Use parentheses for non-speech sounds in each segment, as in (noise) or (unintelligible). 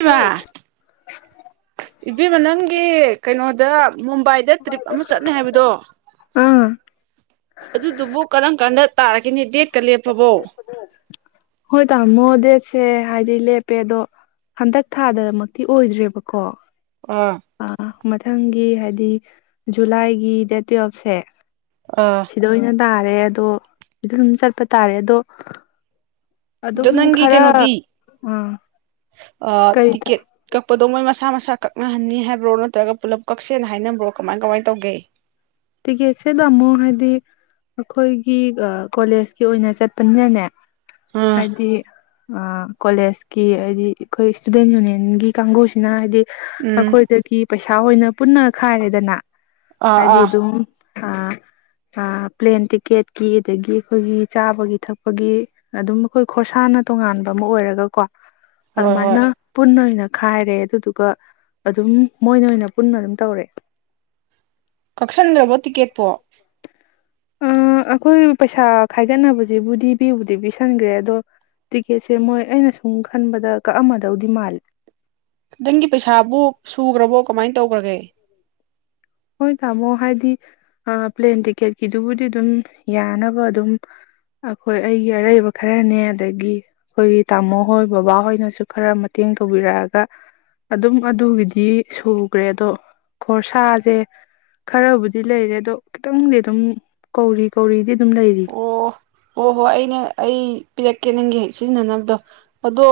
ꯏꯃꯥ ꯏꯕꯦꯝꯃ ꯅꯪꯒꯤ ꯀꯩꯅꯣꯗ ꯃꯨꯝꯕꯥꯏꯗ ꯇ꯭ꯔꯤꯞ ꯑꯃ ꯆꯠꯅꯤ ꯍꯥꯏꯕꯗꯣ ꯑꯥ ꯑꯗꯨꯗꯨꯕꯨ ꯀꯔꯝ ꯀꯥꯟꯗ ꯇꯥꯔꯒꯦꯅꯦ ꯗꯦꯠꯀ ꯂꯦꯞꯄꯕꯣ ꯍꯣꯏ ꯇꯥꯃꯣ ꯗꯦꯠꯁꯦ ꯍꯥꯏꯗꯤ ꯂꯦꯞꯄꯦ ꯑꯗꯣ ꯍꯟꯗꯛ ꯊꯥꯗꯃꯛꯇꯤ ꯑꯣꯏꯗ꯭ꯔꯦꯕꯀꯣ ꯑꯥ ꯃꯊꯪꯒꯤ ꯍꯥꯏꯗꯤ ꯖꯨꯂꯥꯏꯒꯤ ꯗꯦꯠ ꯇꯨꯋꯦꯞꯁꯦ ꯑꯥ ꯁꯤꯗ ꯑꯣꯏꯅ ꯇꯥꯔꯦ ꯑꯗꯣ ꯗꯨꯝ ꯆꯠꯄ ꯇꯥꯔꯦ ꯑꯗꯣ ꯑꯗꯣ ꯑꯗꯨꯝ ꯅꯪꯒꯤ ꯈꯔ ꯀꯩꯅꯣꯗꯤ ꯑꯥ ꯀꯔꯤ ꯇꯤꯀꯦꯠ ꯀꯛꯄꯗꯣ ꯃꯣꯏ ꯃꯁꯥ ꯃꯁꯥ ꯃꯁꯥ ꯀꯛꯅꯍꯟꯅꯤ ꯍꯥꯏꯕ꯭ꯔꯣ ꯅꯠꯇ꯭ꯔꯒ ꯄꯨꯂꯞ ꯀꯛꯁꯦꯅ ꯍꯥꯏꯅꯕ꯭ꯔꯣ ꯀꯃꯥꯏ ꯀꯃꯥꯏꯅ ꯇꯧꯒꯦ ꯇꯤꯛꯀꯦꯠꯁꯤꯗ ꯑꯃꯨꯛ ꯍꯥꯏꯗꯤ ꯑꯩꯈꯣꯏꯒꯤ ꯀꯣꯂꯦꯖꯀꯤ ꯑꯣꯏꯅ ꯆꯠꯄꯅꯤꯅꯅꯦ ꯑꯥ ꯍꯥꯏꯗꯤ ꯑꯥ ꯀꯣꯂꯦꯖꯀꯤ ꯍꯥꯏꯗꯤ ꯑꯩꯈꯣꯏ ꯁ꯭ꯇꯨꯗꯦꯟ ꯌꯨꯅꯤꯌꯟꯒꯤ ꯀꯥꯡꯕꯨꯁꯤꯅ ꯍꯥꯏꯗꯤ ꯎꯝ ꯑꯩꯈꯣꯏꯗꯒꯤ ꯄꯩꯁꯥ ꯑꯣꯏꯅ ꯄꯨꯟꯅ ꯈꯥꯏꯔꯦꯗꯅ ꯑꯥ ꯍꯥꯏꯗꯤ ꯑꯥ ꯄꯂꯦꯟ ꯇꯤꯛꯀꯦꯠꯀꯤ ꯑꯗꯒꯤ ꯑꯩꯈꯣꯏꯒꯤ ꯆꯥꯕꯒꯤ ꯊꯛꯄꯒꯤ ꯑꯗꯨꯝ ꯑꯩꯈꯣꯏ ꯈꯣꯔꯁꯥꯅ ꯇꯣꯉꯥꯟꯕ ꯑꯃ ꯑꯣꯏꯔꯒꯀꯣ ꯍꯣꯏ ꯍꯣꯏ ꯑꯗꯨꯃꯥꯏꯅ ꯄꯨꯟꯅ ꯑꯣꯏꯅ ꯈꯥꯏꯔꯦ ꯑꯗꯨꯗꯨꯒ ꯑꯗꯨꯝ ꯃꯣꯏꯅ ꯑꯣꯏꯅ ꯄꯨꯟꯅ ꯑꯗꯨꯝ ꯇꯧꯔꯦ ꯀꯛꯁꯟꯒ꯭ꯔꯕꯣ ꯇꯤꯛꯀꯦꯠꯄꯣ ꯑꯩꯈꯣꯏ ꯄꯩꯁꯥ ꯈꯥꯏꯒꯠꯅꯕꯁꯤꯕꯨꯗꯤ ꯄꯤꯕꯨꯗꯤ ꯄꯤꯁꯟꯈ꯭ꯔꯦ ꯑꯗꯣ ꯇꯤꯛꯀꯦꯠꯁꯦ ꯃꯣꯏ ꯑꯩꯅ ꯁꯨꯝ ꯈꯟꯕꯗ ꯀꯛ ꯑꯝꯃꯗꯧꯗꯤ ꯃꯥꯜꯂꯦ ꯅꯪꯒꯤ ꯄꯩꯁꯥꯕꯨ ꯁꯨꯈ꯭ꯔꯕꯣ ꯀꯃꯥꯏꯅ ꯇꯧꯒ꯭ꯔꯒꯦ ꯍꯣꯏ ꯇꯥꯃꯣ ꯍꯥꯏꯗꯤ ꯄ꯭ꯂꯦꯟ ꯇꯤꯛꯀꯦꯠꯀꯤꯗꯨꯕꯨꯗꯤ ꯑꯗꯨꯝ ꯌꯥꯅꯕ ꯑꯗꯨꯝ ꯑꯩꯈꯣꯏ ꯑꯩꯒꯤ ꯑꯔꯩꯕ ꯈꯔꯅꯦ ꯑꯗꯒꯤ ꯑꯩꯈꯣꯏꯒꯤ ꯇꯥꯃꯣ ꯍꯣꯏ ꯕꯕꯥꯍꯣꯏꯅꯁꯨ ꯈꯔ ꯃꯇꯦꯡ ꯇꯧꯕꯤꯔꯛꯑꯒ ꯑꯗꯨꯝ ꯑꯗꯨꯒꯤꯗꯤ ꯁꯨꯈ꯭ꯔꯦ ꯑꯗꯣ ꯈꯣꯔꯁꯥꯁꯦ ꯈꯔꯕꯨꯗꯤ ꯂꯩꯔꯦ ꯑꯗꯣ ꯈꯤꯇꯪꯗꯤ ꯑꯗꯨꯝ ꯀꯧꯔꯤ ꯀꯧꯔꯤꯗꯤ ꯑꯗꯨꯝ ꯂꯩꯔꯤ ꯑꯣ ꯍꯣꯏ ꯑꯩꯅ ꯑꯩ ꯄꯤꯔꯛꯀꯦ ꯅꯪꯒꯤ ꯁꯤꯖꯤꯟꯅꯅꯕꯗꯣ ꯑꯗꯣ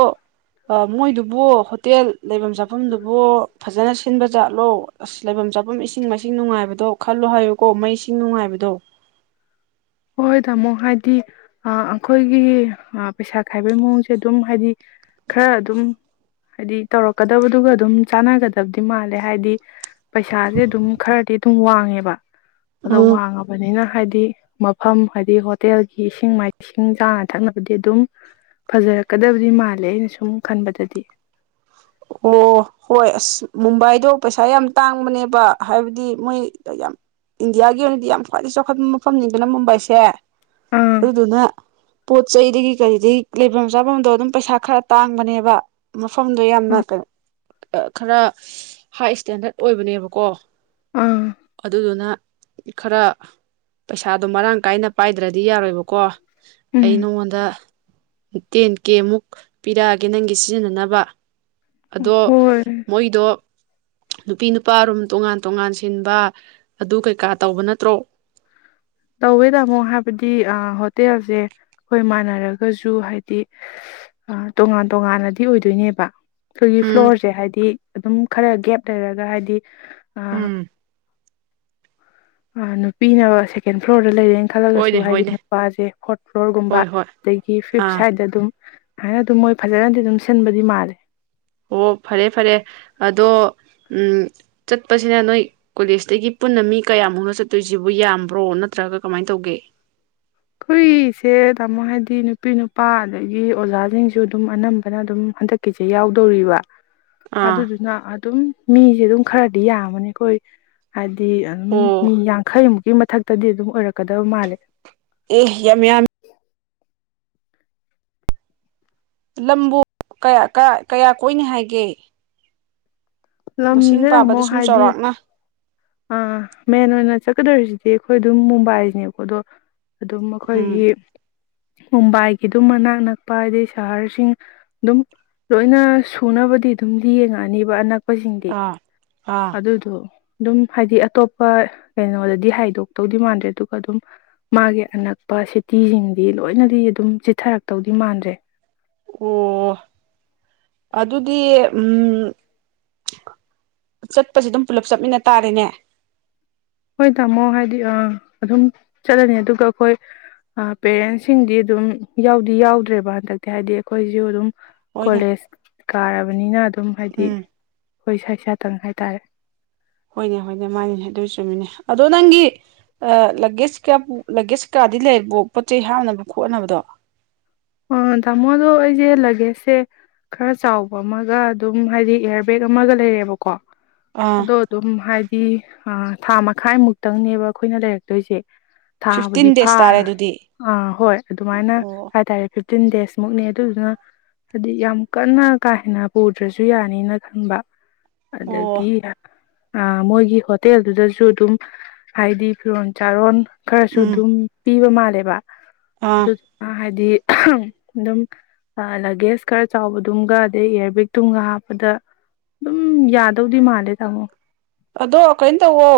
ꯃꯣꯏꯗꯨꯕꯨ ꯍꯣꯇꯦꯜ ꯂꯩꯐꯝ ꯆꯥꯐꯝꯗꯨꯕꯨ ꯐꯖꯅ ꯁꯤꯟꯕ ꯖꯥꯠꯂꯣ ꯑꯁ ꯂꯩꯐꯝ ꯆꯥꯐꯝ ꯏꯁꯤꯡ ꯃꯥꯏꯁꯤꯡ ꯅꯨꯡꯉꯥꯏꯕꯗꯣ ꯈꯜꯂꯣ ꯍꯥꯏꯌꯨꯀꯣ ꯃꯩꯁꯤꯡ ꯅꯨꯡꯉꯥꯏꯕꯗꯣ ꯍꯣꯏ ꯇꯥꯃꯣ ꯍꯥꯏꯗꯤ ꯑꯩꯈꯣꯏꯒꯤ ꯄꯩꯁꯥ ꯈꯥꯏꯕꯒꯤ ꯃꯑꯣꯡꯁꯦ ꯑꯗꯨꯝ ꯍꯥꯏꯗꯤ ꯈꯔ ꯑꯗꯨꯝ ꯍꯥꯏꯗꯤ ꯇꯧꯔꯛꯀꯗꯕꯗꯨꯒ ꯑꯗꯨꯝ ꯆꯥꯟꯅꯒꯗꯕꯗꯤ ꯃꯥꯜꯂꯦ ꯍꯥꯏꯗꯤ ꯄꯩꯁꯥꯁꯦ ꯑꯗꯨꯝ ꯈꯔꯗꯤ ꯑꯗꯨꯝ ꯋꯥꯡꯉꯦꯕ ꯑꯗꯣ ꯎꯝ ꯋꯥꯡꯉꯕꯅꯤꯅ ꯍꯥꯏꯗꯤ (inaudible) ꯃꯐꯝ ꯍꯥꯏꯗꯤ ꯍꯣꯇꯦꯜꯒꯤ ꯏꯁꯤꯡ ꯃꯥꯏꯁꯤꯡ ꯆꯥꯅ ꯊꯛꯅꯕꯗꯤ ꯑꯗꯨꯝ ꯐꯖꯔꯛꯀꯗꯕꯗꯤ ꯃꯥꯜꯂꯦ ꯑꯩꯅ ꯁꯨꯝ ꯈꯟꯕꯗꯗꯤ ꯑꯣ ꯍꯣꯏ ꯑꯁ ꯃꯨꯝꯕꯥꯏꯗꯣ ꯄꯩꯁꯥ ꯌꯥꯝ ꯇꯥꯡꯕꯅꯦꯕ ꯍꯥꯏꯕꯗꯤ ꯃꯣꯏ ꯌꯥꯝ ꯏꯟꯗꯤꯌꯥꯒꯤ ꯑꯣꯏꯅꯗꯤ ꯌꯥꯝ ꯈ꯭ꯋꯥꯏꯗꯒꯩ ꯆꯥꯎꯈꯠꯄ ꯃꯐꯝꯅꯤꯗꯅ ꯃꯨꯝꯕꯥꯏꯁꯦ ꯑꯥ ꯑꯗꯨꯗꯨꯅ ꯄꯣꯠ ꯆꯩꯗꯒꯤ ꯀꯔꯤꯗꯒꯤ ꯂꯩꯐꯝ ꯆꯥꯐꯝꯗꯣ ꯑꯗꯨꯝ ꯄꯩꯁꯥ ꯈꯔ ꯇꯥꯡꯕꯅꯦꯕ ꯃꯐꯝꯗꯣ ꯌꯥꯝꯅ ꯑꯥ ꯈꯔ ꯍꯥꯏ ꯏꯁꯇꯦꯟꯗꯔꯠ ꯑꯣꯏꯕꯅꯦꯕ ꯀꯣ ꯑꯥ ꯑꯗꯨꯗꯨꯅ ꯈꯔ ꯄꯩꯁꯥꯗꯣ ꯃꯔꯥꯡ ꯀꯥꯏꯅ ꯄꯥꯏꯗ꯭ꯔꯗꯤ ꯌꯥꯔꯣꯏꯕꯀꯣ ꯎꯝ ꯑꯩ ꯅꯉꯣꯟꯗ ꯇꯦꯟ ꯀꯦꯃꯨꯛ ꯄꯤꯔꯛꯑꯒꯦ ꯅꯪꯒꯤ ꯁꯤꯖꯤꯟꯅꯅꯕ ꯑꯗꯣ ꯍꯣꯏ ꯃꯣꯏꯗꯣ ꯅꯨꯄꯤ ꯅꯨꯄꯥ ꯔꯨꯝ ꯇꯣꯉꯥꯟ ꯇꯣꯉꯥꯟ ꯁꯤꯟꯕ ꯑꯗꯨ ꯀꯩꯀꯥ ꯇꯧꯕ ꯅꯠꯇ꯭ꯔꯣ ꯇꯧꯋꯦ ꯇꯥꯃꯣ ꯍꯥꯏꯕꯗꯤ ꯍꯣꯇꯦꯜꯁꯦ ꯑꯩꯈꯣꯏ ꯃꯥꯟꯅꯔꯒꯁꯨ ꯍꯥꯏꯗꯤ ꯇꯣꯉꯥꯟ ꯇꯣꯉꯥꯟꯅꯗꯤ ꯑꯣꯏꯗꯣꯏꯅꯦꯕ ꯑꯩꯈꯣꯏꯒꯤ ꯎꯝ ꯐ꯭ꯂꯣꯔꯁꯦ ꯍꯥꯏꯗꯤ ꯑꯗꯨꯝ ꯈꯔ ꯒꯦꯞ ꯂꯩꯔꯒ ꯍꯥꯏꯗꯤ ꯑꯥ ꯎꯝ ꯑ ꯅꯨꯄꯤꯅ ꯁꯦꯀꯦꯟ ꯐ꯭ꯂꯣꯔ ꯗ ꯂꯩꯔꯦꯅ ꯍꯣꯏꯅꯦ ꯈꯜꯂꯒꯁꯨ ꯍꯥꯏꯗꯤ ꯍꯣꯏꯅꯦ ꯅꯨꯄꯥꯁꯦ ꯐꯣꯔꯠ ꯐ꯭ꯂꯣꯔꯒꯨꯝꯕ ꯍꯣꯏ ꯍꯣꯏ ꯑꯗꯒꯤ ꯐꯤꯞ ꯑꯥ ꯁꯥꯏꯗ ꯑꯗꯨꯝ ꯍꯥꯏꯅ ꯑꯗꯨꯝ ꯃꯣꯏ ꯐꯖꯅꯗꯤ ꯑꯗꯨꯝ ꯁꯤꯟꯕꯗꯤ ꯃꯥꯜꯂꯦ ꯑꯣ ꯐꯔꯦ ꯐꯔꯦ ꯑꯗꯣ ꯎꯝ ꯆꯠꯄꯁꯤꯅ ꯅꯣꯏ ꯀꯣꯂꯦꯖꯇꯒꯤ ꯄꯨꯟꯅ ꯃꯤ ꯀꯌꯥꯃꯨꯛꯅ ꯆꯠꯇꯣꯏꯁꯤꯕꯨ ꯌꯥꯝꯕ꯭ꯔꯣ ꯅꯠꯇ꯭ꯔꯒ ꯀꯃꯥꯏꯅ ꯇꯧꯒꯦ ꯑꯩꯈꯏꯁꯦ ꯇꯥꯃꯣ ꯍꯥꯏꯗꯤ ꯅꯨꯄꯤ ꯅꯨꯄꯥ ꯑꯗꯒꯤ ꯑꯣꯖꯥꯁꯤꯡꯁꯨ ꯑꯗꯨꯝ ꯑꯅꯝꯕꯅ ꯑꯗꯨꯝ ꯍꯟꯗꯛꯀꯤꯁꯦ ꯌꯥꯎꯗꯧꯔꯤꯕ ꯑꯥ ꯑꯗꯨꯗꯨꯅ ꯑꯗꯨꯝ ꯃꯤ ꯁꯤ ꯑꯗꯨꯝ ꯈꯔꯗꯤ ꯌꯥꯝꯃꯅꯤ ꯑꯩꯈꯣꯏ ꯍꯥꯏꯗꯤ ꯍꯥꯏꯗꯤ ꯑꯗꯨꯝ ꯑꯣ ꯃꯤ ꯌꯥꯡꯈꯩꯃꯨꯛꯀꯤ ꯃꯊꯛꯇꯗꯤ ꯑꯗꯨꯝ ꯑꯣꯏꯔꯛꯀꯗꯕ ꯃꯥꯜꯂꯦ ꯑꯦ ꯌꯥꯝ ꯌꯥꯝꯃꯤ ꯂꯝꯕꯨ ꯀꯌꯥ ꯀꯌꯥ ꯀꯌꯥ ꯀꯣꯏꯅꯤ ꯍꯥꯏꯒꯦ ꯃꯁꯤꯡ ꯂꯝꯁꯦ ꯇꯝꯃꯣ ꯄꯥꯕꯗ ꯁꯨꯝ ꯍꯥꯏꯗꯤ ꯆꯥꯎꯔꯥꯛꯅ ꯑꯥ ꯃꯦꯟ ꯑꯣꯏꯅ ꯆꯠꯀꯗꯧꯔꯤꯁꯤꯗꯤ ꯑꯩꯈꯣꯏ ꯑꯗꯨꯝ ꯃꯨꯝꯕꯥꯏꯁꯤꯅꯦꯀꯣ ꯑꯗꯣ ꯑꯗꯨꯝ ꯎꯝ ꯃꯈꯣꯏꯒꯤ ꯃꯨꯝꯕꯥꯏꯒꯤ ꯑꯗꯨꯝ ꯃꯅꯥꯛ ꯅꯛꯄ ꯑꯗꯩ ꯁꯍꯔꯁꯤꯡ ꯑꯗꯨꯝ ꯂꯣꯏꯅ ꯁꯨꯅꯕꯗꯤ ꯑꯗꯨꯝ ꯌꯦꯡꯉꯛꯑꯅꯤꯕ ꯑꯅꯛ ꯈꯣꯏꯁꯤꯡꯗꯤ ꯑꯥ ꯑꯥ ꯑꯗꯨꯗꯣ ꯑꯗꯨꯝ ꯍꯥꯏꯗꯤ ꯑꯇꯣꯞꯄ ꯀꯩꯅꯣꯗꯗꯤ ꯍꯥꯏꯗꯣꯛꯇꯧꯗꯤ ꯃꯥꯟꯗ꯭ꯔꯦ ꯑꯗꯨꯒ ꯑꯗꯨꯝ ꯃꯥꯒꯤ ꯑꯅꯛꯄ ꯁꯤꯇꯤꯁꯤꯡꯗꯤ ꯂꯣꯏꯅꯗꯤ ꯑꯗꯨꯝ ꯆꯤꯊꯔꯛꯇꯧꯗꯤ ꯃꯥꯟꯗ꯭ꯔꯦ ꯑꯣ ꯑꯗꯨꯗꯤ ꯎꯝ ꯆꯠꯄꯁꯦ ꯑꯗꯨꯝ ꯄꯨꯂꯞ ꯆꯠꯃꯤꯟꯅ ꯇꯥꯔꯦꯅꯦ ꯍꯣꯏ ꯇꯥꯃꯣ ꯍꯥꯏꯗꯤ ꯑ ꯑꯗꯨꯝ ꯆꯠꯂꯅꯤ ꯑꯗꯨꯒ ꯑꯩꯈꯣꯏ ꯄꯦꯔꯦꯟꯁꯁꯤꯡꯗꯤ ꯑꯗꯨꯝ ꯌꯥꯎꯗꯤ ꯌꯥꯎꯗ꯭ꯔꯦꯕ ꯍꯟꯗꯛꯇꯤ ꯍꯥꯏꯗꯤ ꯑꯩꯈꯣꯏꯁꯨ ꯑꯗꯨꯝ ꯍꯣꯏꯅꯦ ꯀꯣꯂꯦꯖ ꯀꯥꯔꯕꯅꯤꯅ ꯑꯗꯨꯝ ꯍꯥꯏꯗꯤ ꯎꯝ ꯑꯩꯈꯣꯏ ꯏꯁꯥ ꯏꯁꯥꯇꯪ ꯍꯥꯏꯇꯥꯔꯦ ꯍꯣꯏꯅꯦ ꯍꯣꯏꯅꯦ ꯃꯥꯅꯤꯅꯦ ꯑꯗꯨꯏ ꯆꯨꯝꯃꯤꯅꯦ ꯑꯗꯣ ꯅꯪꯒꯤ ꯂꯒꯦꯖ ꯀ ꯂꯒꯦꯖ ꯀꯌꯥꯗꯤ ꯂꯩꯔꯕꯣ ꯄꯣꯠ ꯆꯩ ꯍꯥꯞꯅꯕ ꯈꯣꯠꯅꯕꯗꯣ ꯇꯥꯃꯣꯗꯣ ꯑꯩꯁꯦ ꯂꯒꯦꯖꯁꯦ ꯈꯔ ꯆꯥꯎꯕ ꯑꯃꯒ ꯑꯗꯨꯝ ꯍꯥꯏꯗꯤ ꯏꯌꯥꯔ ꯕꯦꯒ ꯑꯃꯒ ꯂꯩꯔꯦꯕꯀꯣ ꯑꯥ ꯑꯗꯣ ꯑꯗꯨꯝ ꯍꯥꯏ ꯏ ꯍꯥ ꯊꯥ ꯃꯈꯥꯏꯃꯨꯛꯇꯪꯅꯦꯕ ꯑꯩꯈꯣꯏꯅ ꯂꯩꯔꯛꯇꯣꯏꯁꯦ ꯊꯥꯕꯨꯗꯤ ꯐꯤꯐꯇꯤꯟ ꯗꯦꯖ ꯇꯥꯔꯦ ꯐꯥꯔꯣꯏ ꯑꯗꯨꯗꯤ ꯑꯥ ꯍꯣꯏ ꯑꯗꯨꯃꯥꯏꯅ ꯑꯣ ꯍꯥꯏꯇꯥꯔꯦ ꯐꯤꯞꯇꯤꯟ ꯗꯦꯖꯃꯨꯛꯅꯤ ꯑꯗꯨꯗꯨꯅ ꯍꯥꯏꯗꯤ ꯌꯥꯝ ꯀꯟꯅ ꯀꯥ ꯍꯦꯟꯅ ꯄꯨꯗ꯭ꯔꯁꯨ ꯌꯥꯅꯤꯅ ꯈꯟꯕ ꯑꯣ ꯑꯗꯒꯤ ꯑ ꯃꯣꯏꯒꯤ ꯍꯣꯇꯦꯜꯗꯨꯗꯁꯨ ꯑꯗꯨꯝ ꯍꯥꯏꯗꯤ ꯐꯤꯔꯣꯟ ꯆꯥꯔꯣꯟ ꯈꯔꯁꯨ ꯎꯝ ꯑꯗꯨꯝ ꯄꯤꯕ ꯃꯥꯜ ꯂꯩꯕ ꯑꯥ ꯑꯗꯨꯗꯨꯅ ꯍꯥꯏꯗꯤ ꯑꯥꯍꯥꯝ ꯑꯗꯨꯝ ꯂꯒꯦꯖ ꯈꯔ ꯆꯥꯎꯕꯗꯨꯝꯒ ꯑꯗꯩ ꯏꯌꯥꯔꯕꯛꯇꯨꯃꯒ ꯍꯥꯞꯄꯗ ꯑꯗꯨꯝ ꯌꯥꯗꯧꯗꯤ ꯃꯥꯜꯂꯦ ꯇꯥꯃꯣ ꯑꯗꯣ ꯀꯩꯅꯣ ꯇꯧꯋꯣ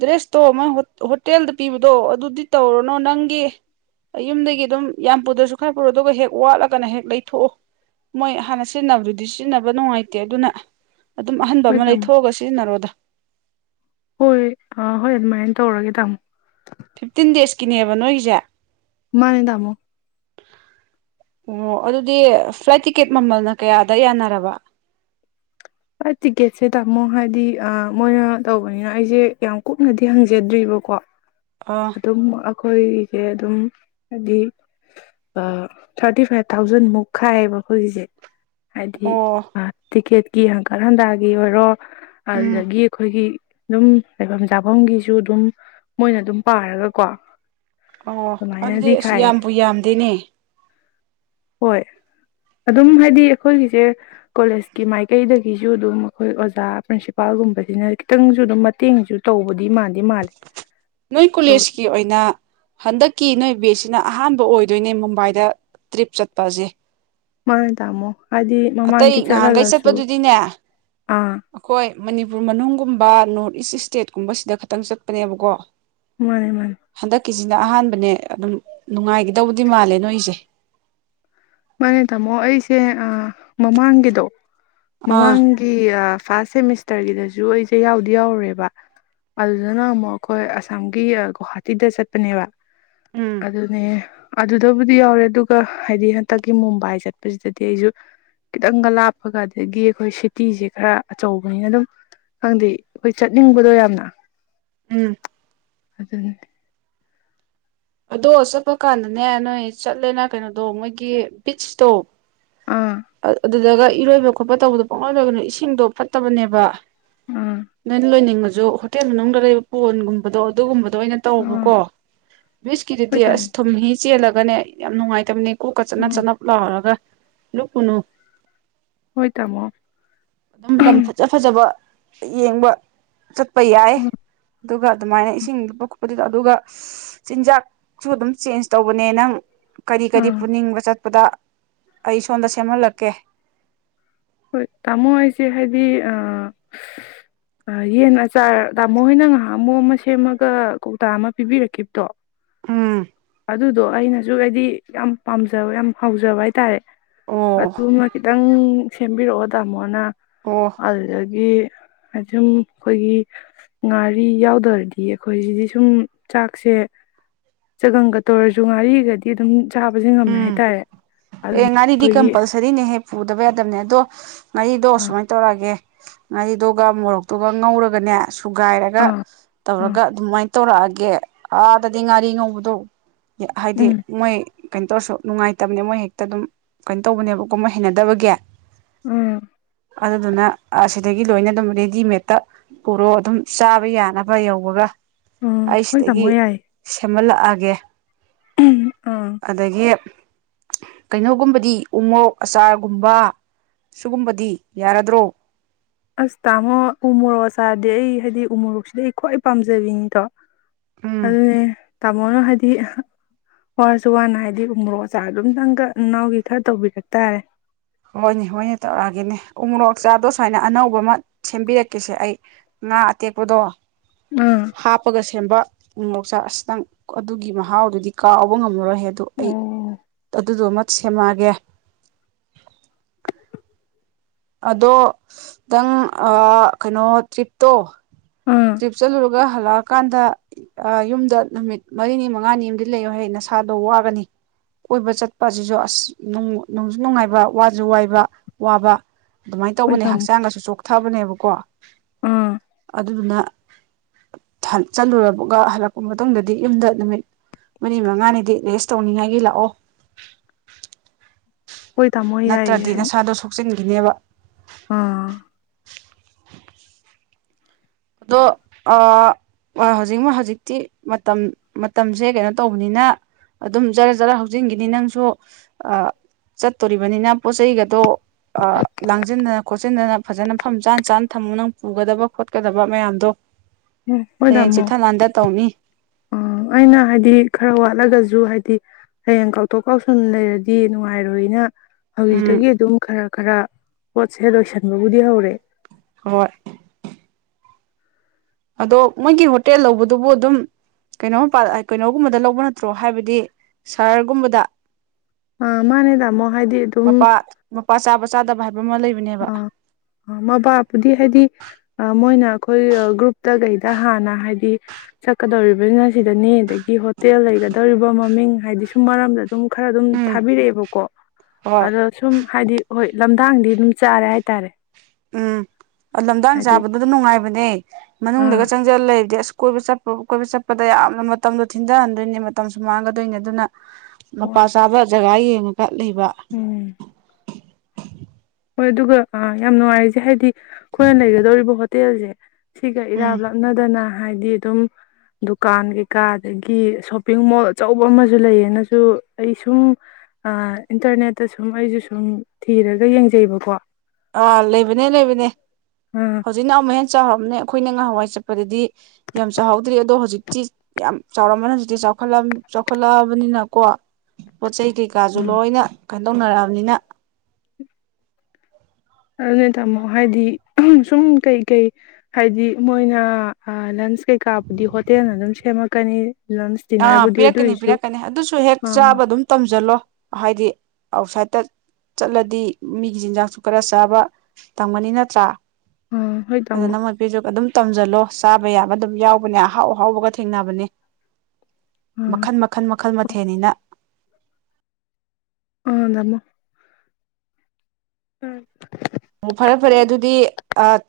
ꯗ꯭ꯔꯦꯁꯇꯣ ꯃꯣꯏ ꯍꯣꯇꯦꯜꯗ ꯄꯤꯕꯗꯣ ꯑꯗꯨꯗꯤ ꯇꯧꯔꯅꯨ ꯅꯪꯒꯤ ꯌꯨꯝꯗꯒꯤ ꯑꯗꯨꯝ ꯌꯥꯝ ꯄꯨꯗ꯭ꯔꯁꯨ ꯈꯔ ꯄꯨꯔꯣ ꯑꯗꯨꯒ ꯍꯦꯛ ꯋꯥꯠꯂꯒꯅ ꯍꯦꯛ ꯂꯩꯊꯣꯛꯑꯣ ꯃꯣꯏ ꯍꯥꯟꯅ ꯁꯤꯖꯤꯟꯅꯕꯗꯨꯗꯤ ꯁꯤꯖꯤꯟꯅꯕ ꯅꯨꯡꯉꯥꯏꯇꯦ ꯑꯗꯨꯅ ꯑꯗꯨꯝ ꯑꯍꯟꯕ ꯍꯣꯏ ꯑꯃ ꯇꯥꯃꯣ ꯂꯩꯊꯣꯛꯑꯒ ꯁꯤꯖꯤꯟꯅꯔꯣꯗ ꯍꯣꯏ ꯑꯥ ꯍꯣꯏ ꯑꯗꯨꯃꯥꯏ ꯇꯧꯔꯒꯦ ꯇꯥꯃꯣ ꯐꯤꯞꯇꯤꯟ ꯗꯦꯖꯀꯤꯅꯦꯕ ꯅꯣꯏꯒꯤꯁꯦ ꯃꯥꯅꯦ ꯇꯥꯃꯣ ꯑꯣ ꯑꯗꯨꯗꯤ ꯐ꯭ꯂꯥꯏꯠ ꯇꯤꯀꯦꯠ ꯃꯃꯜꯅ ꯀꯌꯥꯗ ꯌꯥꯅꯔꯕ ꯐ꯭ꯂꯥꯏꯠ ꯇꯤꯛꯀꯦꯠꯁꯦ ꯇꯥꯃꯣ ꯍꯥꯏꯗꯤ ꯃꯣꯏꯅ ꯇꯧꯕꯅꯤꯅ ꯑꯩꯁꯦ ꯌꯥꯝ ꯀꯨꯞꯅꯗꯤ ꯍꯪꯖꯗ꯭ꯔꯤꯕꯀꯣ ꯑꯥ ꯑꯗꯨꯝ ꯑꯩꯈꯣꯏꯒꯦ ꯑꯗꯨꯝ ꯍꯥꯏꯗꯤ ꯑꯥ ꯊꯥꯔꯇꯤꯐꯥꯏꯞ ꯊꯥꯎꯖꯟ ꯃꯨꯛ ꯈꯥꯏꯌꯦꯕ ꯑꯩꯈꯣꯏꯒꯤꯁꯦ ꯍꯥꯏꯗꯤ ꯑꯣ ꯑꯥ ꯇꯤꯀꯦꯠ ꯀꯤ ꯍꯪꯀꯠ ꯍꯟꯗꯥꯒꯤ ꯑꯣꯏꯔꯣ ꯎꯝ ꯑꯗꯨꯗꯒꯤ ꯑꯩꯈꯣꯏꯒꯤ ꯑꯗꯨꯝ ꯂꯩꯐꯝ ꯆꯥꯐꯝꯒꯤꯁꯨ ꯑꯗꯨꯝ ꯃꯣꯏꯅ ꯑꯗꯨꯝ ꯄꯥꯔꯒꯀꯣ ꯑꯣ ꯑꯗꯨꯗꯤ ꯑꯗꯨꯃꯥꯏꯅꯗꯤ ꯑꯁ ꯈꯥꯏꯌꯦ ꯌꯥꯝꯕꯨ ꯌꯥꯝꯗꯦꯅꯦ ꯍꯣꯏ ꯑꯗꯨꯝ ꯍꯥꯏꯗꯤ ꯑꯩꯈꯣꯏꯒꯤꯁꯦ ꯀꯣꯂꯦꯖꯀꯤ ꯃꯥꯏꯀꯩꯗꯒꯤꯁꯨ ꯑꯗꯨꯝ ꯑꯩꯈꯣꯏ ꯑꯣꯖꯥ ꯄ꯭ꯔꯤꯟꯁꯤꯄꯜꯒꯨꯝꯕꯩꯗꯤꯅ ꯈꯤꯇꯪꯁꯨ ꯑꯗꯨꯝ ꯃꯇꯦꯡꯁꯨ ꯇꯧꯕꯗꯤ ꯃꯥꯟꯗꯤ ꯃꯥꯜꯂꯦ ꯅꯣꯏ ꯑꯗꯣ ꯀꯣꯂꯦꯖꯀꯤ ꯑꯣꯏꯅ ꯍꯟꯗꯛꯀꯤ ꯅꯣꯏ ꯕꯦꯁꯁꯤꯅ ꯑꯍꯥꯟꯕ ꯑꯣꯏꯗꯣꯏꯅꯦ ꯃꯨꯝꯕꯥꯏꯗ ꯇ꯭ꯔꯤꯞ ꯆꯠꯄ ꯑꯁꯦ ꯃꯥꯅꯦ ꯇꯥꯃꯣ ꯍꯥꯏꯗꯤ ꯑꯇꯩ ꯃꯃꯥꯡꯗꯤ ꯉꯍꯥꯟꯒꯩ ꯆꯠꯂꯒꯁꯨ ꯆꯠꯄꯗꯨꯗꯤꯅꯦ ꯑꯥ ꯑꯩꯈꯣꯏ ꯃꯅꯤꯄꯨꯔ ꯃꯅꯨꯡꯒꯨꯝ ꯕꯥ ꯅꯣꯔꯠ ꯏꯁ ꯏꯁꯇꯦꯠꯀꯨꯝꯕꯁꯤꯗ ꯈꯇꯪ ꯆꯠꯄꯅꯦꯕꯀꯣ ꯃꯥꯅꯦ ꯃꯥꯅꯦ ꯀꯤꯖꯤꯅ ꯑꯍꯥꯟꯕꯅꯦ ꯑꯗꯨꯝ ꯅꯨꯡꯉꯥꯏꯒꯗꯧꯕꯗꯤ ꯃꯥꯜꯂꯦ ꯅꯣꯏꯁꯦ ꯃꯥꯅꯦ ꯇꯥꯃꯣ ꯑꯩꯁꯦ ꯑꯥ ꯃꯃꯥꯡꯒꯤꯗꯣ ꯑꯥ ꯃꯃꯥꯡꯒꯤ ꯑꯥ ꯐꯥꯔꯁ ꯁꯦꯃꯤꯁꯇꯔꯒꯤꯗꯁꯨ ꯑꯩꯁꯦ ꯌꯥꯎꯗꯤ ꯌꯥꯎꯔꯦꯕ ꯑꯗꯨꯗꯨꯅ ꯑꯃꯨꯛ ꯑꯩꯈꯣꯏ ꯑꯁꯥꯝꯒꯤ ꯒꯧꯍꯥꯇꯤꯗ ꯆꯠꯄꯅꯦꯕ ꯎꯝ ꯑꯗꯨꯅꯦ ꯑꯗꯨꯗꯕꯨꯗꯤ ꯌꯥꯎꯔꯦ ꯑꯗꯨꯒ ꯍꯥꯏꯗꯤ ꯍꯟ ꯍꯟꯇꯛꯀꯤ ꯃꯨꯝꯕꯥꯏ ꯆꯠꯄꯁꯤꯗꯗꯤ ꯑꯩꯁꯨ ꯈꯤꯇꯪꯒ ꯂꯥꯞꯄꯒ ꯑꯗꯒꯤ ꯑꯩꯈꯣꯏ ꯁꯤꯇꯤꯁꯦ ꯈꯔ ꯑꯆꯧꯕꯅꯤꯅ ꯑꯗꯨꯝ ꯈꯪꯗꯦ ꯑꯩꯈꯣꯏ ꯆꯠꯅꯤꯡꯕꯗꯣ ꯌꯥꯝꯅ ꯎꯝ ꯑꯗꯨꯅꯦ ꯑꯗꯣ ꯆꯠꯄ ꯀꯥꯟꯗꯅꯦ ꯅꯣꯏ ꯆꯠꯂꯦꯅ ꯀꯩꯅꯣꯗꯣ ꯃꯣꯏꯒꯤ ꯕꯤꯠꯆꯇꯣ ꯑꯥ ꯑ ꯑꯗꯨ ꯑꯗꯨꯗꯒ ꯏꯔꯣꯏꯕ ꯈꯣꯠꯄ ꯇꯧꯕꯗꯣ ꯄꯛꯂꯣꯏ ꯂꯣꯏꯒꯅꯨ ꯏꯁꯤꯡꯗꯣ ꯐꯠꯇꯕꯅꯦꯕ ꯑꯥ ꯅꯪ ꯂꯣꯏꯅꯤꯡ ꯉꯥ ꯖꯨ ꯍꯣꯇꯦꯜ ꯃꯅꯨꯡꯗ ꯂꯩꯕ ꯄꯣꯟꯒꯨꯝꯕꯗꯣ ꯑꯗꯨꯒꯨꯝꯕꯗ ꯑꯗꯨꯅ ꯑꯣꯏꯅ ꯑꯥ ꯇꯧꯑꯣꯕꯀꯣ ꯀꯤꯗꯗꯤ ꯍꯣꯏ ꯇꯥꯃꯣ ꯑꯁ ꯊꯨꯝꯍꯤ ꯆꯦꯜꯂꯒꯅꯦ ꯌꯥꯝ ꯅꯨꯡꯉꯥꯏꯇꯕꯅꯤ ꯀꯣꯛꯀ ꯆꯠꯅꯞ ꯎꯝ ꯆꯅꯞ ꯂꯥꯎꯔꯒ ꯂꯨꯞ ꯀꯅꯨ ꯍꯣꯏ ꯇꯥꯃꯣ ꯑꯗꯨꯝ ꯂꯝ ꯐꯖ ꯐꯖꯕ ꯌꯦꯡꯕ ꯆꯠ ꯄ ꯌꯥꯏ ꯎꯝ ꯑꯗꯨꯒ ꯑꯗꯨꯃꯥꯏꯅ ꯏꯁꯤꯡ ꯂꯨꯞ ꯑꯗꯨꯗ ꯑꯗꯨꯒ ꯆꯤꯟꯖꯥꯛꯁꯨ ꯑꯗꯨꯝ ꯆꯦꯟꯖ ꯇꯧꯕꯅꯦ ꯅꯪ ꯀꯔꯤ ꯀꯔꯤ ꯑꯥ ꯄꯨꯅꯤꯡꯕ ꯆꯠ ꯑꯗ ꯑꯩ ꯁꯣꯝꯗ ꯁꯦꯝꯍꯜꯂꯛꯀꯦ ꯍꯣꯏ ꯇꯥꯃꯣ ꯑꯩꯁꯦ ꯍꯥꯏꯗꯤ ꯌꯦꯟ ꯑꯆꯥꯔ ꯇꯥꯃꯣ ꯍꯣꯏꯅ ꯉꯥꯡꯍꯥꯛꯃꯨꯛ ꯑꯃ ꯁꯦꯝꯃꯒ ꯀꯧꯇꯥ ꯑꯃ ꯄꯤꯕꯤꯔꯛꯈꯤꯕꯗꯣ ꯎꯝ ꯑꯗꯨ ꯑꯗꯣ ꯑꯩꯅꯁꯨ ꯍꯥꯏꯗꯤ ꯌꯥꯝ ꯄꯥꯝꯖꯕ ꯌꯥꯝ ꯍꯥꯎꯖꯕ ꯍꯥꯏꯇꯥꯔꯦ ꯑꯣ ꯑꯗꯨꯃ ꯈꯤꯇꯪ ꯁꯦꯝꯕꯤꯔꯛꯑꯣ ꯇꯥꯃꯣꯅ ꯑꯣ ꯑꯗꯨꯗꯒꯤ ꯑꯗꯨꯨꯝ ꯑꯩꯈꯣꯏꯒꯤ ꯉꯥꯔꯤ ꯌꯥꯎꯗ꯭ꯔꯗꯤ ꯑꯩꯈꯣꯏꯁꯤꯗꯤ ꯁꯨꯝ ꯆꯥꯛꯁꯦ ꯆꯒꯪꯒ ꯇ ꯑꯣꯏꯔꯁꯨ ꯉꯥꯔꯤꯒꯗꯤ ꯑꯗꯨꯝ ꯆꯥꯕꯁꯦ ꯉꯝꯃꯦ ꯍꯥꯏꯇꯥꯔꯦ ꯑꯗꯨꯅ ꯑꯦꯉꯔꯤꯗꯤ ꯑꯩꯈꯣꯏꯒꯤ ꯀꯝꯄꯜꯁꯔꯤꯅꯦ ꯄꯨꯗꯕ ꯌꯥꯗꯕꯅꯦ ꯑꯗꯣ ꯉꯥꯔꯤꯗꯣ ꯑꯥ ꯁꯨꯃꯥꯏ ꯇꯧꯔꯛꯑꯒꯦ ꯉꯥꯔꯤꯗꯣꯒ ꯃꯣꯔꯣꯛꯇꯨꯒ ꯉꯧꯔꯒꯅꯦ ꯁꯨꯒꯥꯏꯔꯒ ꯑꯥ ꯑꯥ ꯇꯧꯔꯒ ꯑꯗꯨꯃꯥꯏ ꯇꯧꯔꯛꯑꯒꯦ ꯑꯥꯗꯗꯤ ꯉꯥꯔꯤ ꯉꯧꯕꯗꯣ ꯍꯥꯏꯗꯤ ꯎꯝ ꯃꯣꯏ ꯀꯩꯅꯣ ꯇꯧꯔꯁꯨ ꯅꯨꯡꯉꯥꯏꯇꯝꯅꯦ ꯃꯣꯏ ꯍꯦꯛ ꯑꯗꯨꯝ ꯀꯩꯟ ꯇꯧꯕꯅꯦꯕꯀꯣ ꯃꯣꯏ ꯍꯩꯅꯗꯕꯒꯤ ꯎꯝ ꯑꯗꯨꯗꯨꯅ ꯑꯁꯤꯗꯒꯤ ꯂꯣꯏꯅ ꯑꯗꯨꯝ ꯔꯦꯗꯤꯃꯦꯠꯇ ꯄꯨꯔꯣ ꯑꯗꯨꯝ ꯆꯥꯕ ꯌꯥꯅꯕ ꯌꯧꯕꯒ ꯑꯥ ꯑꯩ ꯍꯣꯏ ꯁꯤꯗꯒꯤ ꯇꯥꯃꯣ ꯌꯥꯏ ꯁꯦꯝꯍꯜꯂꯛꯑ ꯌꯦ ꯑꯥ ꯑꯗꯒꯤ ꯀꯩꯅꯣꯒꯨꯝꯕꯗꯤ ꯎꯃꯣꯔꯣꯛ ꯑꯆꯥꯔꯒꯨꯝꯕ ꯁꯤꯒꯨꯝꯕꯗꯤ ꯌꯥꯔꯥꯗ꯭ꯔꯣ ꯑꯁ ꯇꯥꯃꯣ ꯎ ꯃꯣꯔꯣꯛ ꯆꯥꯔꯗꯤ ꯑꯩ ꯍꯥꯏꯗꯤ ꯎ ꯃꯣꯔꯣꯛꯁꯤꯗꯤ ꯑꯩ ꯈ꯭ꯋꯥꯏ ꯄꯥꯝꯖꯕꯤꯅꯤꯗꯣ ꯎꯝ ꯑꯗꯨꯅꯦ ꯇꯥꯃꯣꯅ ꯍꯥꯏꯗꯤ ꯋꯥꯔꯖꯨ ꯋꯥꯅ ꯍꯥꯏꯗꯤ ꯎꯃꯣꯔꯣꯛ ꯑꯆꯥꯔ ꯗꯨꯝꯇꯪꯒ ꯅꯅꯥꯎꯒꯤ ꯈꯔ ꯇꯧꯕꯤꯔꯛ ꯇꯥꯔꯦ ꯍꯣꯏꯅꯦ ꯍꯣꯏꯅꯦ ꯇꯧꯔꯛꯑꯒꯦꯅꯦ ꯎꯃꯣꯔꯣꯛ ꯆꯥꯔꯗꯣ ꯁꯨꯃꯥꯏꯅ ꯑꯅꯧꯕ ꯑꯃ ꯁꯦꯝꯕꯤꯔꯛꯀꯦꯁꯦ ꯑꯩ ꯉꯥ ꯑꯇꯦꯛꯄꯗꯣ ꯑꯥ ꯍꯥꯞꯄꯒ ꯁꯦꯝꯕ ꯌꯣꯛꯆꯥꯛ ꯑꯁ ꯇꯥꯡ ꯑꯗꯨꯒꯤ ꯃꯍꯥꯎꯗꯨꯗꯤ ꯀꯥꯎꯕ ꯉꯝꯃꯔꯣꯏ ꯌꯥꯗꯨ ꯑꯩ ꯑꯗꯨꯗꯨꯃ ꯁꯦꯝꯃꯛꯑꯒꯦ ꯑꯗꯣ ꯅꯪ ꯑ ꯀꯩꯅꯣ ꯇ꯭ꯔꯤꯞꯇꯣ ꯑꯥ ꯇ꯭ꯔꯤꯞ ꯆꯠꯂꯨꯔꯒ ꯍꯜꯂꯛꯑꯀꯥꯟꯗ ꯑꯥ ꯌꯨꯝꯗ ꯅꯨꯃꯤꯠ ꯃꯔꯤꯅꯤ ꯃꯉꯥꯅꯤ ꯑꯝꯗꯤ ꯂꯩꯌꯣ ꯍꯩ ꯅꯁꯥꯗꯣ ꯋꯥꯒꯅꯤ ꯀꯣꯏꯕ ꯆꯠꯄ ꯑꯁꯤꯁꯨ ꯑꯁ ꯅꯨ ꯅꯨꯡꯖꯨ ꯅꯨꯡꯉꯥꯏꯕ ꯋꯥꯁꯨ ꯋꯥꯏꯕ ꯋꯥꯕ ꯑꯗꯨꯃꯥꯏ ꯍꯣꯏ ꯇꯧꯕꯅꯦ ꯇꯥꯃꯣ ꯍꯛꯆꯥꯡꯒꯁꯨ ꯆꯣꯛꯊꯕꯅꯦꯕ ꯀꯣ ꯑꯥ ꯑꯗꯨꯗꯨꯅ ꯊ ꯆꯠꯂꯨꯔꯕꯒ ꯍꯜꯂꯛꯄ ꯃꯇꯨꯡꯗꯗꯤ ꯌꯨꯝꯗ ꯅꯨꯃꯤꯠ ꯃꯔꯤ ꯃꯉꯥꯅꯤꯗꯤ ꯔꯦꯁ ꯇꯧꯅꯤꯡꯉꯥꯏꯒꯤ ꯂꯥꯛꯑꯣ ꯍꯣꯏ ꯇꯥꯃꯣ ꯌꯥꯏꯌꯦ ꯍ ꯀꯤꯅꯦꯕ ꯑꯥ ꯑꯗꯣ ꯑꯥ ꯍꯧꯖꯤꯛꯃꯛ ꯍꯧꯖꯤꯛꯇꯤ ꯃꯇꯝ ꯃꯇꯝꯁꯦ ꯀꯩꯅꯣ ꯇꯧꯕꯅꯤꯅ ꯑꯗꯨꯝ ꯖꯔ ꯖꯔ ꯍꯧꯖꯤꯟꯒꯤꯅꯤ ꯅꯪꯁꯨ ꯑꯥ ꯆꯠꯇꯣꯔꯤꯕꯅꯤꯅ ꯄꯣꯠ ꯆꯩꯩꯒꯗꯣ ꯑꯥ ꯂꯥꯡꯖꯤꯟꯗꯅ ꯈꯣꯠꯆꯤꯟꯗꯅ ꯐꯖꯅ ꯐꯝ ꯆꯥ ꯆꯥꯅ ꯊꯝꯃꯨ ꯅꯪ ꯄꯨꯒꯗꯕ ꯈꯣꯠꯀꯗꯕ ꯕ ꯃꯌꯥꯝꯗꯣ ꯎ ꯍꯣꯏ ꯍꯌꯦꯡ ꯇꯝꯃꯣ ꯆꯤꯊ ꯂꯥꯟꯗ ꯇꯧꯅꯤ ꯑꯥ ꯑꯩꯅ ꯍꯥꯏꯗꯤ ꯈꯔ ꯋꯥꯠꯂꯒꯁꯨ ꯍꯥꯏ ꯗꯤ ꯍꯌꯦꯡ ꯀꯥꯎꯊꯣꯛ ꯀꯥꯎꯁꯟ ꯂꯩꯔꯗꯤ ꯅꯨꯡꯉꯥꯏꯔꯣꯏꯅ ꯎꯝ ꯍꯧꯖꯤꯛꯇꯒꯤ ꯑꯗꯨꯝ ꯈꯔ ꯈꯔ ꯄꯣꯠꯁꯦ ꯂꯣꯏꯁꯟꯗꯕꯨꯗꯤ ꯍꯧꯔꯦ ꯍꯣꯏ ꯑꯗꯣ ꯃꯣꯏꯒꯤ ꯍꯣꯇꯦꯜ ꯂꯧꯕꯗꯨꯕꯨ ꯑꯗꯨꯝ ꯀꯩꯅꯣ ꯀꯩꯅꯣꯒꯨꯝꯕꯗ ꯂꯧꯕ ꯅꯠꯇ꯭ꯔꯣ ꯍꯥꯏꯕꯗꯤ ꯁꯍꯔꯒꯨꯝꯕꯗ ꯑ ꯃꯥꯅꯦ ꯇꯥꯃꯣ ꯍꯥꯏꯗꯤ ꯑꯗꯨꯝ ꯃꯄꯥ ꯃꯄꯥ ꯆꯥꯕ ꯆꯥꯗꯕ ꯍꯥꯏꯕ ꯑꯃ ꯂꯩꯕꯅꯦꯕ ꯑꯥ ꯑ ꯃꯄꯥꯕꯨꯗꯤ ꯍꯥꯏꯗꯤ ꯑ ꯃꯣꯏꯅ ꯑꯩꯈꯣꯏ ꯒ꯭ꯔꯨꯞꯇ ꯀꯩꯗ ꯍꯥꯟꯅ ꯍꯥꯏꯗꯤ ꯆꯠꯀꯗꯧꯔꯤꯕꯅꯤꯅ ꯁꯤꯗꯅꯤ ꯑꯗꯒꯤ ꯍꯣꯇꯦꯜ ꯂꯩꯒꯗꯧꯔꯤꯕ ꯃꯃꯤꯡ ꯍꯥꯏꯗꯤ ꯁꯨꯝ ꯃꯔꯝꯗ ꯑꯗꯨꯝ ꯈꯔ ꯑꯗꯨꯝ ꯎꯝ ꯊꯥꯕꯤꯔꯛꯑꯦꯕꯀꯣ ꯍꯣꯏ ꯑꯗꯣ ꯁꯨꯝ ꯍꯥꯏꯗꯤ ꯍꯣꯏ ꯂꯝꯗꯥꯡꯗꯤ ꯑꯗꯨꯝ ꯆꯥꯔꯦ ꯍꯥꯏꯇꯥꯔꯦ ꯎꯝ ꯂꯝꯗꯥꯡ ꯍꯥꯏꯗꯤ ꯆꯥꯕꯗꯗ ꯅꯨꯡꯉꯥꯏꯕ ꯕꯅꯦ ꯃꯅꯨꯡꯗꯒ ꯑꯥ ꯆꯪꯖꯜꯂ ꯂꯩꯔꯗꯤ ꯑꯁ ꯀꯣꯏꯕ ꯆꯠꯄ ꯀꯣꯏꯕ ꯆꯠꯄꯗ ꯌꯥꯝꯅ ꯃꯇꯝꯗꯣ ꯊꯤꯟꯊꯍꯟꯗꯣꯏꯅꯦ ꯃꯇꯝꯁꯨ ꯃꯥꯡꯒꯗꯣꯏꯅꯤ ꯑꯗꯨꯅ ꯃꯄꯥ ꯍꯣꯏ ꯆꯥꯕ ꯖꯒ ꯌꯦꯡ ꯎꯝ (inaudible) ꯍꯣꯏ ꯑꯗꯨꯒ ꯑ ꯌꯥꯝ ꯅꯨꯡꯉꯥꯏꯔꯔꯤꯁꯦ ꯍꯥꯏꯗꯤ ꯑꯩꯈꯣꯏꯅ ꯂꯩꯩꯒꯗꯧꯔꯤꯕ ꯍꯣꯇꯦꯜꯁꯦ ꯁꯤꯒ ꯎꯝ (unintelligible) ꯍꯥꯏꯗꯤ ꯑꯗꯨꯝ ꯗꯨꯀꯥꯟ ꯀꯩꯀꯥ ꯑꯗꯒꯤ ꯁꯣꯞꯄꯤꯡ ꯃꯣꯜ ꯑꯆꯧꯕ ꯑꯃꯁꯨ ꯂꯩꯌꯦꯅꯁꯨ ꯑꯩ ꯁꯨꯝ ꯏꯟꯇꯔꯅꯦꯠꯇ ꯁꯨꯝ ꯑꯩꯁꯨ ꯁꯨꯝ ꯊꯤꯔꯒ ꯌꯦꯡꯖꯩ ꯆꯩꯕꯀꯣ ꯑꯥ ꯂꯩꯕꯅꯦ ꯂꯩꯕꯅꯦ ꯑꯥ ꯍꯧꯖꯤꯛ (unintelligible) ꯆꯥꯎꯔꯝꯅꯦ ꯑꯩꯈꯣꯏꯅ ꯉꯍꯥꯟꯋꯥꯏ ꯆꯠꯄꯗꯗꯤ ꯌꯥꯝ ꯆꯥꯎꯍꯧꯗ꯭ꯔꯤ ꯑꯗꯣ ꯍꯧꯖꯤꯛꯇꯤ ꯌꯥꯝ ꯆꯥꯎꯔꯝꯕꯅ ꯍꯧꯖꯤꯛꯇꯤ ꯆꯥꯎ ꯆꯥꯎꯈꯠꯂꯛꯑꯕꯅꯤꯅꯀꯣ ꯄꯣꯠ ꯆꯩ ꯀꯩ ꯀꯥꯖꯨ ꯂꯣꯏꯅ ꯀꯥꯏꯗꯣꯛꯅꯔꯛꯑꯕꯅꯤꯅ ꯑꯗꯨꯅꯦ ꯇꯥꯃꯣ ꯍꯥꯏꯗꯤ ꯁꯨꯝ ꯀꯩꯀꯩ ꯍꯥꯏꯗꯤ ꯃꯣꯏꯅ ꯂꯟꯁ ꯀꯩꯀꯥꯕꯨꯗꯤ ꯍꯣꯇꯦꯜꯅ ꯑꯗꯨꯝ ꯁꯦꯝꯃꯛꯀꯅꯤ ꯂꯟꯁ ꯑꯥ ꯗꯤꯟꯅꯔꯕꯨꯗꯤ ꯄꯤꯔꯛꯀꯅꯤ ꯑꯗꯨꯏꯁꯨ ꯄꯤꯔꯛꯀꯅꯤ ꯑꯗꯨꯁꯨ ꯍꯦꯛ ꯑꯥ ꯆꯥꯕ ꯑꯗꯨꯝ ꯇꯝꯖꯜꯂꯣ ꯍꯥꯏꯗꯤ ꯑꯥꯎꯠꯁꯥꯏꯠꯇ ꯆꯠꯂꯗꯤ ꯃꯤꯒꯤ ꯆꯤꯟꯖꯥꯛꯁꯨ ꯈꯔ ꯆꯥꯕ ꯇꯝꯒꯅꯤ ꯅꯠꯇ꯭ꯔꯥ ꯑꯥ ꯍꯣꯏ ꯑꯗ ꯇꯥꯃꯣ ꯅꯃ ꯄꯤꯖꯣ ꯑꯗꯨꯝ ꯇꯝꯁꯤꯜꯂꯣ ꯆꯥꯕ ꯌꯥꯕ ꯑꯗꯨꯝ ꯌꯥꯎꯕꯅꯦ ꯑꯍꯥꯎ ꯑꯍꯥꯎꯕꯒ ꯊꯦꯡꯅꯕꯅꯦ ꯑꯥ ꯃꯈꯜ ꯃꯈꯜ ꯃꯈꯜ ꯃꯊꯦꯜꯅꯤꯅ ꯎꯝ ꯇꯥꯃꯣ ꯎꯝ ꯑꯣ ꯐꯔꯦ ꯐꯔꯦ ꯑꯗꯨꯗꯤ ꯑ